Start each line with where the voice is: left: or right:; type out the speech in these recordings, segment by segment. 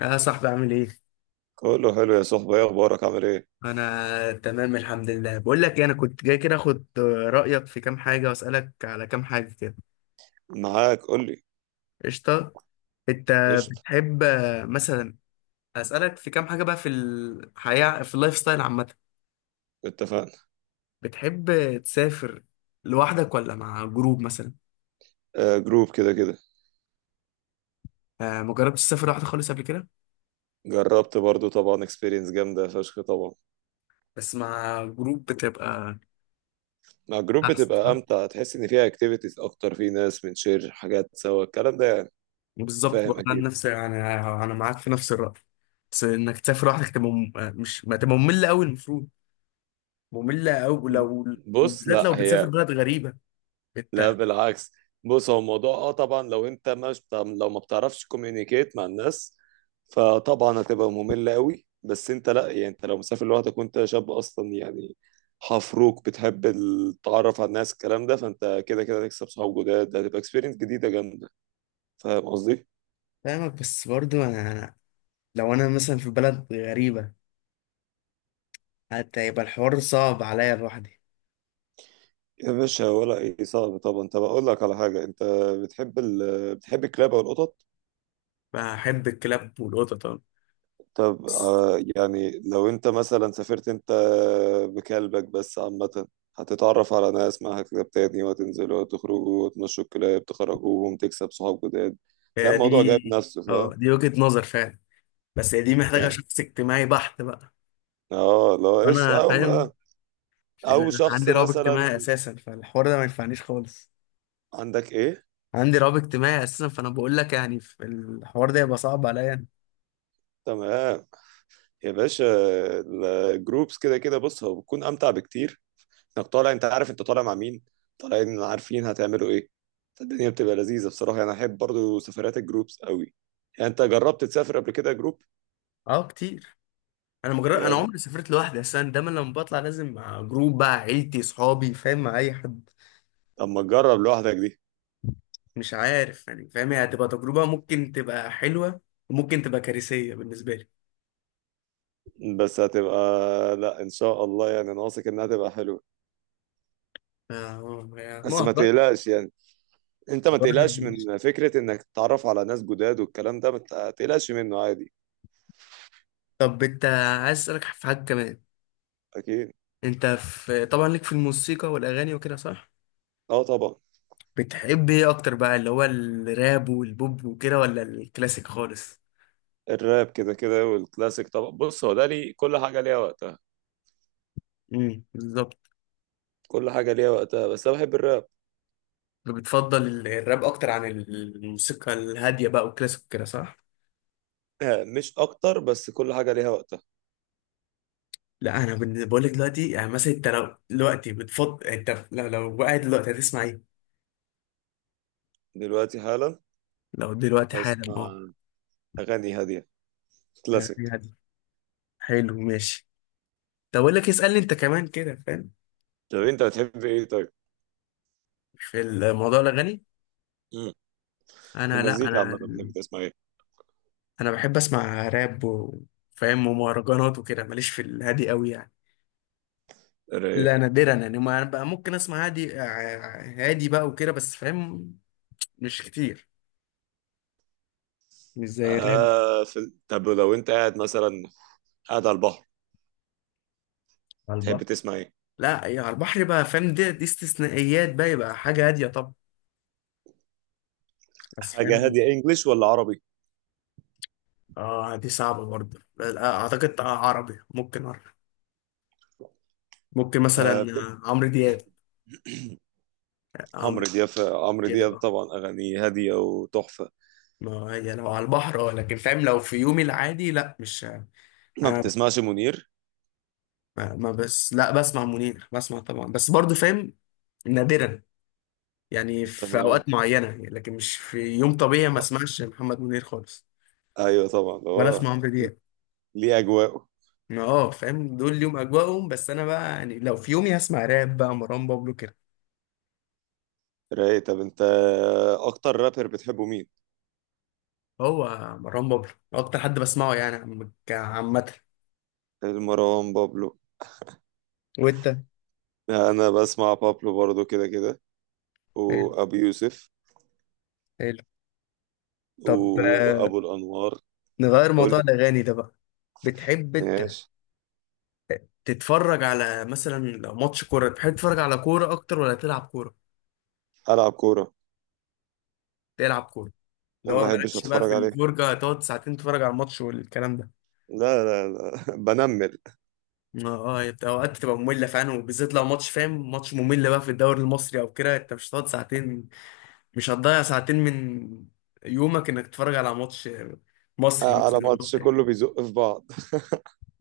left: يا صاحبي عامل ايه؟
right: كله حلو يا صاحبي، ايه اخبارك؟ عامل ايه؟
left: انا تمام، الحمد لله. بقول لك إيه، انا كنت جاي كده اخد رأيك في كام حاجة واسألك على كام حاجة كده.
right: معاك، قول لي.
left: قشطة. انت
right: قشطة.
left: بتحب مثلا اسألك في كام حاجة بقى في الحياة، في اللايف ستايل عامة؟
right: اتفقنا.
left: بتحب تسافر لوحدك ولا مع جروب مثلا؟
right: آه، جروب كده كده.
left: آه، ما جربتش تسافر لوحدك خالص قبل كده؟
right: جربت برضو طبعا، اكسبيرينس جامدة فشخ طبعا.
left: بس مع جروب بتبقى
right: مع جروب
left: احسن
right: بتبقى
left: صح؟
right: امتع، تحس ان فيها اكتيفيتيز اكتر، في ناس بنشير حاجات سوا، الكلام ده يعني. انت
left: بالظبط
right: فاهم
left: برضه. انا
right: اكيد.
left: نفس انا انا معاك في نفس الرأي، بس انك تسافر لوحدك تبقى مم- مش ما تبقى مملة قوي المفروض، مملة أوي لو.
right: بص،
left: وبالذات لو
right: لا
left: بتسافر
right: هي.
left: بلد غريبة
right: لا
left: أنت.
right: بالعكس. بص، هو الموضوع اه طبعا، لو انت مش لو ما بتعرفش كوميونيكيت مع الناس فطبعا هتبقى مملة قوي، بس انت لا، يعني انت لو مسافر لوحدك وانت شاب اصلا، يعني حفروك بتحب التعرف على الناس الكلام ده، فانت كده كده هتكسب صحاب جداد، هتبقى اكسبيرينس جديدة جامدة. فاهم قصدي؟
left: فاهمك، بس برضو لو أنا مثلا في بلد غريبة حتى يبقى الحوار صعب عليا لوحدي.
right: يا باشا، ولا ايه؟ صعب طبعا. طب اقول لك على حاجة، انت بتحب بتحب الكلاب او القطط؟
left: بحب الكلاب والقطط أوي.
right: طب
left: بس
right: آه، يعني لو انت مثلا سافرت انت بكلبك، بس عامة هتتعرف على ناس معاها كلاب تاني، وهتنزلوا وتخرجوا وتمشوا الكلاب، تخرجوهم، تكسب صحاب جداد، تلاقي
left: هي
right: الموضوع
left: دي.
right: جايب نفسه.
left: اه
right: فاهم
left: دي وجهة نظر فعلا، بس هي دي محتاجة
right: يعني؟
left: شخص اجتماعي بحت بقى.
right: اه، لو ايش
left: وأنا
right: او
left: فاهم، لأن
right: او
left: أنا
right: شخص
left: عندي رهاب
right: مثلا.
left: اجتماعي أساسا، فالحوار ده ما ينفعنيش خالص.
right: عندك ايه؟
left: عندي رهاب اجتماعي أساسا، فأنا بقول لك يعني في الحوار ده يبقى صعب عليا أنا.
right: تمام يا باشا. الجروبس كده كده، بص، هو بتكون امتع بكتير، انك طالع، انت عارف انت طالع مع مين، طالعين عارفين هتعملوا ايه، فالدنيا بتبقى لذيذة. بصراحة انا احب برضو سفرات الجروبس قوي. يعني انت جربت تسافر قبل كده جروب؟
left: أه كتير. انا مجرد انا
right: جامد.
left: عمري سافرت لوحدي، بس انا دايما لما بطلع لازم مع جروب بقى، عيلتي، صحابي، فاهم، مع اي حد.
right: طب ما تجرب لوحدك دي.
left: مش عارف يعني، فاهم هي هتبقى تجربه ممكن تبقى حلوه وممكن تبقى كارثيه بالنسبه لي.
right: بس هتبقى، لا ان شاء الله، يعني انا واثق انها تبقى حلوه.
left: يعني
right: بس
left: ما
right: ما
left: هجرب.
right: تقلقش يعني، انت ما
left: هجرب
right: تقلقش
left: ماشي.
right: من فكره انك تتعرف على ناس جداد والكلام ده، ما تقلقش منه عادي.
left: طب انت عايز اسالك في حاجه كمان.
right: اكيد.
left: انت طبعا ليك في الموسيقى والاغاني وكده صح؟
right: اه طبعا.
left: بتحب ايه اكتر بقى، اللي هو الراب والبوب وكده ولا الكلاسيك خالص؟
right: الراب كده كده والكلاسيك طبعا. بص، هو ده لي كل حاجه ليها وقتها،
left: بالظبط.
right: كل حاجه ليها وقتها، بس انا بحب الراب.
left: بتفضل الراب اكتر عن الموسيقى الهاديه بقى والكلاسيك كده صح؟
right: مش اكتر، بس كل حاجه ليها وقتها.
left: لا بقول لك دلوقتي، يعني مثلا انت، لو قاعد دلوقتي هتسمع ايه؟
right: دلوقتي حالا
left: لو دلوقتي حالا اه.
right: اسمع اغاني هاديه، كلاسيك.
left: هي دي. حلو ماشي. طب اقول لك اسالني انت كمان كده فاهم.
right: طب انت بتحب ايه طيب؟
left: في الموضوع الاغاني.
right: مم. في
left: انا، لا،
right: المزيكا عامه
left: انا
right: بتحب تسمع ايه؟
left: انا بحب اسمع راب وفاهم ومهرجانات وكده، ماليش في الهادي قوي يعني.
right: رايق.
left: لا نادرا يعني، ما انا بقى ممكن اسمع هادي بقى وكده بس فاهم. مش كتير، مش زي الراب.
right: آه، طب لو انت قاعد، مثلا على البحر،
left: على
right: تحب
left: البحر.
right: تسمع ايه؟
left: لا يا على البحر بقى فاهم، دي استثنائيات بقى، يبقى حاجه هاديه طبعا، بس
right: حاجه
left: فاهم.
right: هاديه، انجليش ولا عربي؟
left: اه دي صعبة برضه. لا، اعتقد عربي، ممكن عربي. ممكن
right: آه،
left: مثلا
right: بت-
left: عمرو دياب. عمرو
right: عمرو
left: دياب
right: دياب. عمرو
left: كده
right: دياب
left: اه.
right: طبعا، اغانيه هاديه وتحفه.
left: ما هي لو على البحر اه، لكن فاهم لو في يومي العادي لا، مش
right: ما
left: انا.
right: بتسمعش منير؟
left: ما ما بس لا، بسمع منير، بسمع طبعا بس برضه فاهم. نادرا. يعني في
right: تمام.
left: اوقات معينة يعني، لكن مش في يوم طبيعي ما اسمعش محمد منير خالص.
right: ايوه طبعا،
left: ولا اسمع
right: هو
left: عمرو دياب.
right: ليه اجواءه.
left: ما فاهم دول ليهم اجواءهم، بس انا بقى يعني لو في يومي هسمع راب بقى مروان بابلو.
right: رايق. طب انت اكتر رابر بتحبه مين؟
left: هو مروان بابلو اكتر حد بسمعه يعني عامه.
right: المروان بابلو.
left: وانت؟
right: انا بسمع بابلو برضو كده كده،
left: حلو
right: وابو يوسف
left: حلو. طب
right: وابو الانوار.
left: نغير
right: قول
left: موضوع
right: لي.
left: الاغاني ده بقى. بتحب انت
right: ماشي.
left: تتفرج على مثلا لو ماتش كوره، بتحب تتفرج على كوره اكتر ولا تلعب كوره؟
right: العب كوره.
left: تلعب كوره. اللي
right: انا ما
left: هو
right: بحبش
left: مالكش بقى
right: اتفرج
left: في
right: عليه.
left: الفرجه تقعد ساعتين تتفرج على الماتش والكلام ده.
right: لا لا لا، بنمل.
left: اه اوقات تبقى ممله فعلا، وبالذات لو ماتش فاهم ماتش ممل بقى في الدوري المصري او كده، انت مش هتقعد ساعتين، مش هتضيع ساعتين من يومك انك تتفرج على ماتش مصري
right: آه، على
left: مثلا أو ماتش.
right: ماتش كله بيزق في بعض.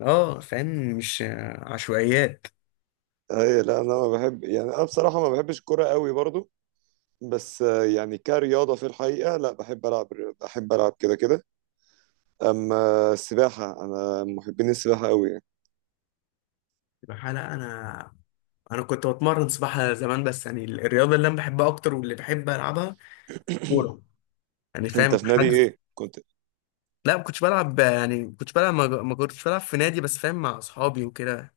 left: اه فاهم. مش عشوائيات.
right: اي لا، انا ما بحب، يعني انا بصراحه ما بحبش الكوره قوي برضو، بس آه، يعني كرياضه في الحقيقه لا، بحب العب، بحب العب كده كده. اما السباحه، انا من محبين السباحه قوي يعني.
left: الحقيقة لا انا. انا كنت بتمرن سباحة زمان، بس يعني الرياضة اللي انا بحبها اكتر واللي بحب العبها كورة، يعني
right: انت
left: فاهم
right: في نادي
left: حجز.
right: ايه كنت؟
left: لا ما كنتش بلعب، يعني ما كنتش بلعب، ما كنتش بلعب في نادي، بس فاهم مع اصحابي وكده.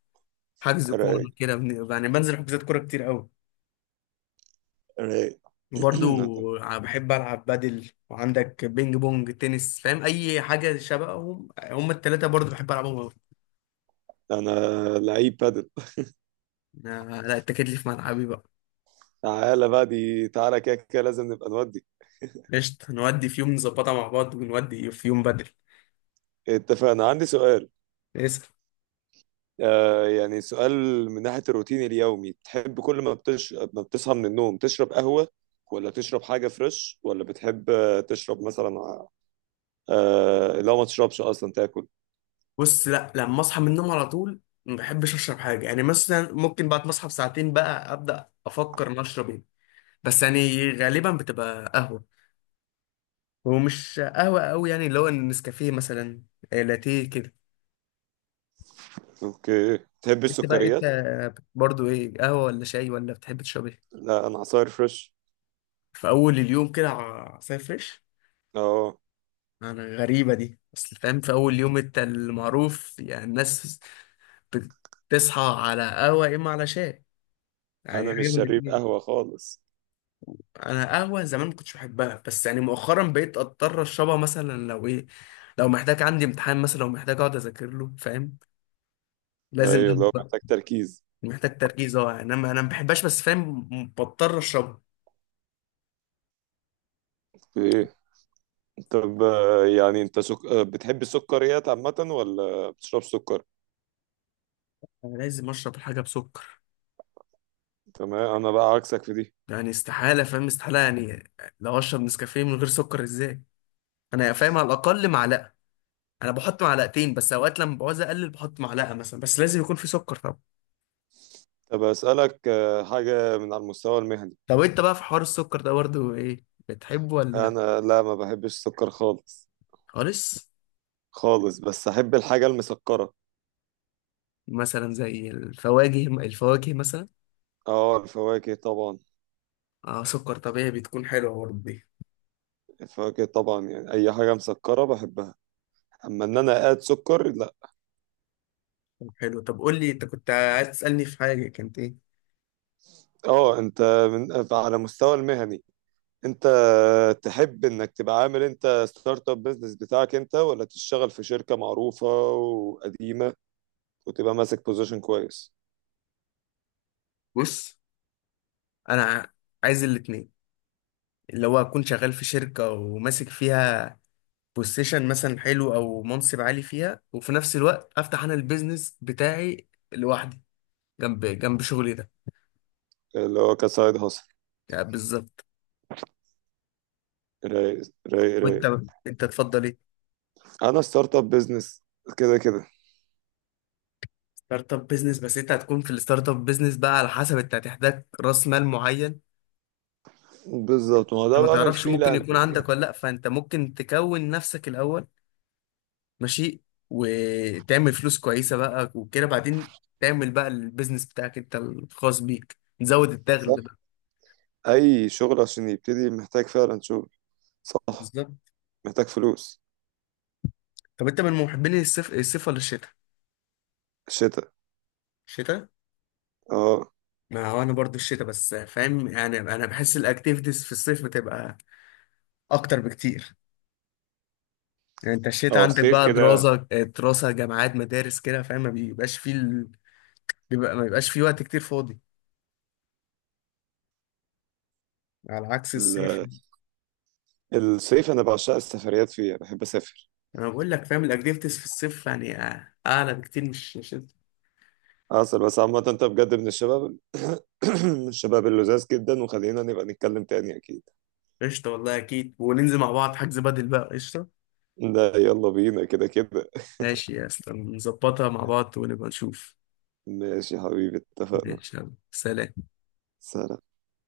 left: حجز كورة
right: رايق.
left: كده يعني بنزل حجوزات كورة كتير قوي.
right: رايق.
left: وبرضو بحب العب بدل، وعندك بينج بونج، تنس، فاهم اي حاجة شبههم، هم التلاتة برضو بحب العبهم قوي.
right: انا لعيب بادل.
left: لا لا، اتكد لي في ملعبي بقى.
right: تعالى بقى دي، تعالى كده كده لازم نبقى نودي.
left: قشطة، نودي في يوم، نظبطها مع بعض ونودي في يوم بدري.
right: اتفقنا. عندي سؤال.
left: اسأل.
right: آه، يعني سؤال من ناحية الروتين اليومي، تحب كل ما بتصحى من النوم تشرب قهوة، ولا تشرب حاجة فريش، ولا بتحب آه، تشرب مثلا لو ما تشربش أصلا تاكل؟
left: بص، لا لما اصحى من النوم على طول ما بحبش اشرب حاجة، يعني مثلا ممكن بعد ما اصحى بساعتين بقى ابدا افكر ان اشرب ايه، بس يعني غالبا بتبقى قهوة، ومش قهوة قوي يعني، اللي هو النسكافيه مثلا، لاتيه كده.
right: اوكي. تحب
left: انت بقى، انت
right: السكريات؟
left: برضو ايه، قهوة ولا شاي ولا بتحب تشرب ايه؟
right: لا، أنا عصاير فريش.
left: في اول اليوم كده عصاير فريش.
right: اه.
left: انا غريبة دي، اصل فاهم في اول يوم انت المعروف يعني الناس بتصحى على قهوة يا إما على شاي، يعني
right: أنا مش
left: حاجة من
right: شريف
left: الاتنين.
right: قهوة خالص.
left: أنا قهوة زمان ما كنتش بحبها، بس يعني مؤخرا بقيت أضطر أشربها مثلا لو إيه، لو محتاج، عندي امتحان مثلا، لو محتاج أقعد أذاكر له فاهم، لازم
right: ايوه،
left: قهوة
right: لو
left: بقى.
right: محتاج تركيز.
left: محتاج تركيز أه يعني أنا ما بحبهاش بس فاهم بضطر أشربها.
right: طب آه، يعني انت سك... آه، بتحب السكريات عامة ولا بتشرب سكر؟
left: أنا لازم أشرب الحاجة بسكر،
right: تمام. انا بقى عكسك في دي.
left: يعني استحالة فاهم استحالة يعني، لو أشرب نسكافيه من غير سكر إزاي، أنا فاهم على الأقل معلقة، أنا بحط معلقتين بس أوقات لما بعوز أقلل بحط معلقة مثلا، بس لازم يكون في سكر طبعا.
right: طب اسألك آه، حاجة من على المستوى المهني.
left: طب انت بقى في حوار السكر ده برضه ايه، بتحبه ولا؟
right: انا لا، ما بحبش السكر خالص،
left: خالص.
right: خالص. بس احب الحاجة المسكرة.
left: مثلا زي الفواكه مثلا.
right: اه، الفواكه طبعا.
left: اه سكر طبيعي، بتكون حلوه برضه دي.
right: الفواكه طبعا، يعني اي حاجة مسكرة بحبها، اما ان انا اقاد سكر لا.
left: طب حلو. قول لي انت كنت عايز تسالني في حاجه، كانت ايه؟
right: اه، انت على مستوى المهني، انت تحب انك تبقى عامل انت ستارت اب بزنس بتاعك انت، ولا تشتغل في شركة معروفة وقديمة، كنت بقى ماسك بوزيشن كويس؟
left: بص، انا عايز الاتنين، اللي هو اكون شغال في شركه وماسك فيها بوزيشن مثلا حلو او منصب عالي فيها، وفي نفس الوقت افتح انا البيزنس بتاعي لوحدي جنب جنب شغلي ده،
right: اللي هو كسايد هاسل.
left: يعني بالظبط.
right: رايق. رايق
left: وانت،
right: رايق.
left: انت تفضل ايه؟
right: انا ستارت اب بزنس كده كده.
left: ستارت اب بزنس. بس انت هتكون في الستارت اب بزنس بقى على حسب، انت هتحتاج راس مال معين.
right: بالظبط، ما هو
left: انت
right: ده
left: ما
right: بقى من
left: تعرفش ممكن يكون
right: الفريلانسنج
left: عندك
right: يعني.
left: ولا لا، فانت ممكن تكون نفسك الاول ماشي، وتعمل فلوس كويسه بقى وكده بعدين تعمل بقى البيزنس بتاعك انت الخاص بيك، نزود الدخل
right: صح.
left: بقى.
right: اي شغل عشان يبتدي محتاج فعلا شغل. صح،
left: بالظبط.
right: محتاج فلوس.
left: طب انت من محبين الصيف؟ الصيف ولا الشتاء؟
right: شتاء.
left: الشتاء؟
right: اه.
left: ما هو انا برضو الشتاء، بس فاهم يعني انا بحس الاكتيفيتيز في الصيف بتبقى اكتر بكتير، يعني انت الشتاء
right: اه
left: عندك
right: الصيف
left: بقى
right: كده.
left: دراسة، دراسة، جامعات، مدارس كده فاهم، ما بيبقاش فيه ال... ما بيبقاش فيه وقت كتير فاضي على عكس الصيف.
right: ال- الصيف انا بعشق السفريات فيه، بحب اسافر.
left: انا بقول لك فاهم الاكتيفيتيز في الصيف يعني اعلى بكتير، مش انت.
right: اصل بس عامة، انت بجد من الشباب من الشباب اللذاذ جدا، وخلينا نبقى نتكلم تاني اكيد.
left: قشطة والله اكيد، وننزل مع بعض، حجز بدل بقى قشطة.
right: ده يلا بينا كده كده.
left: ماشي يا اسطى، نظبطها مع بعض ونبقى نشوف.
right: ماشي يا حبيبي، اتفقنا.
left: ماشي يلا سلام.
right: سلام.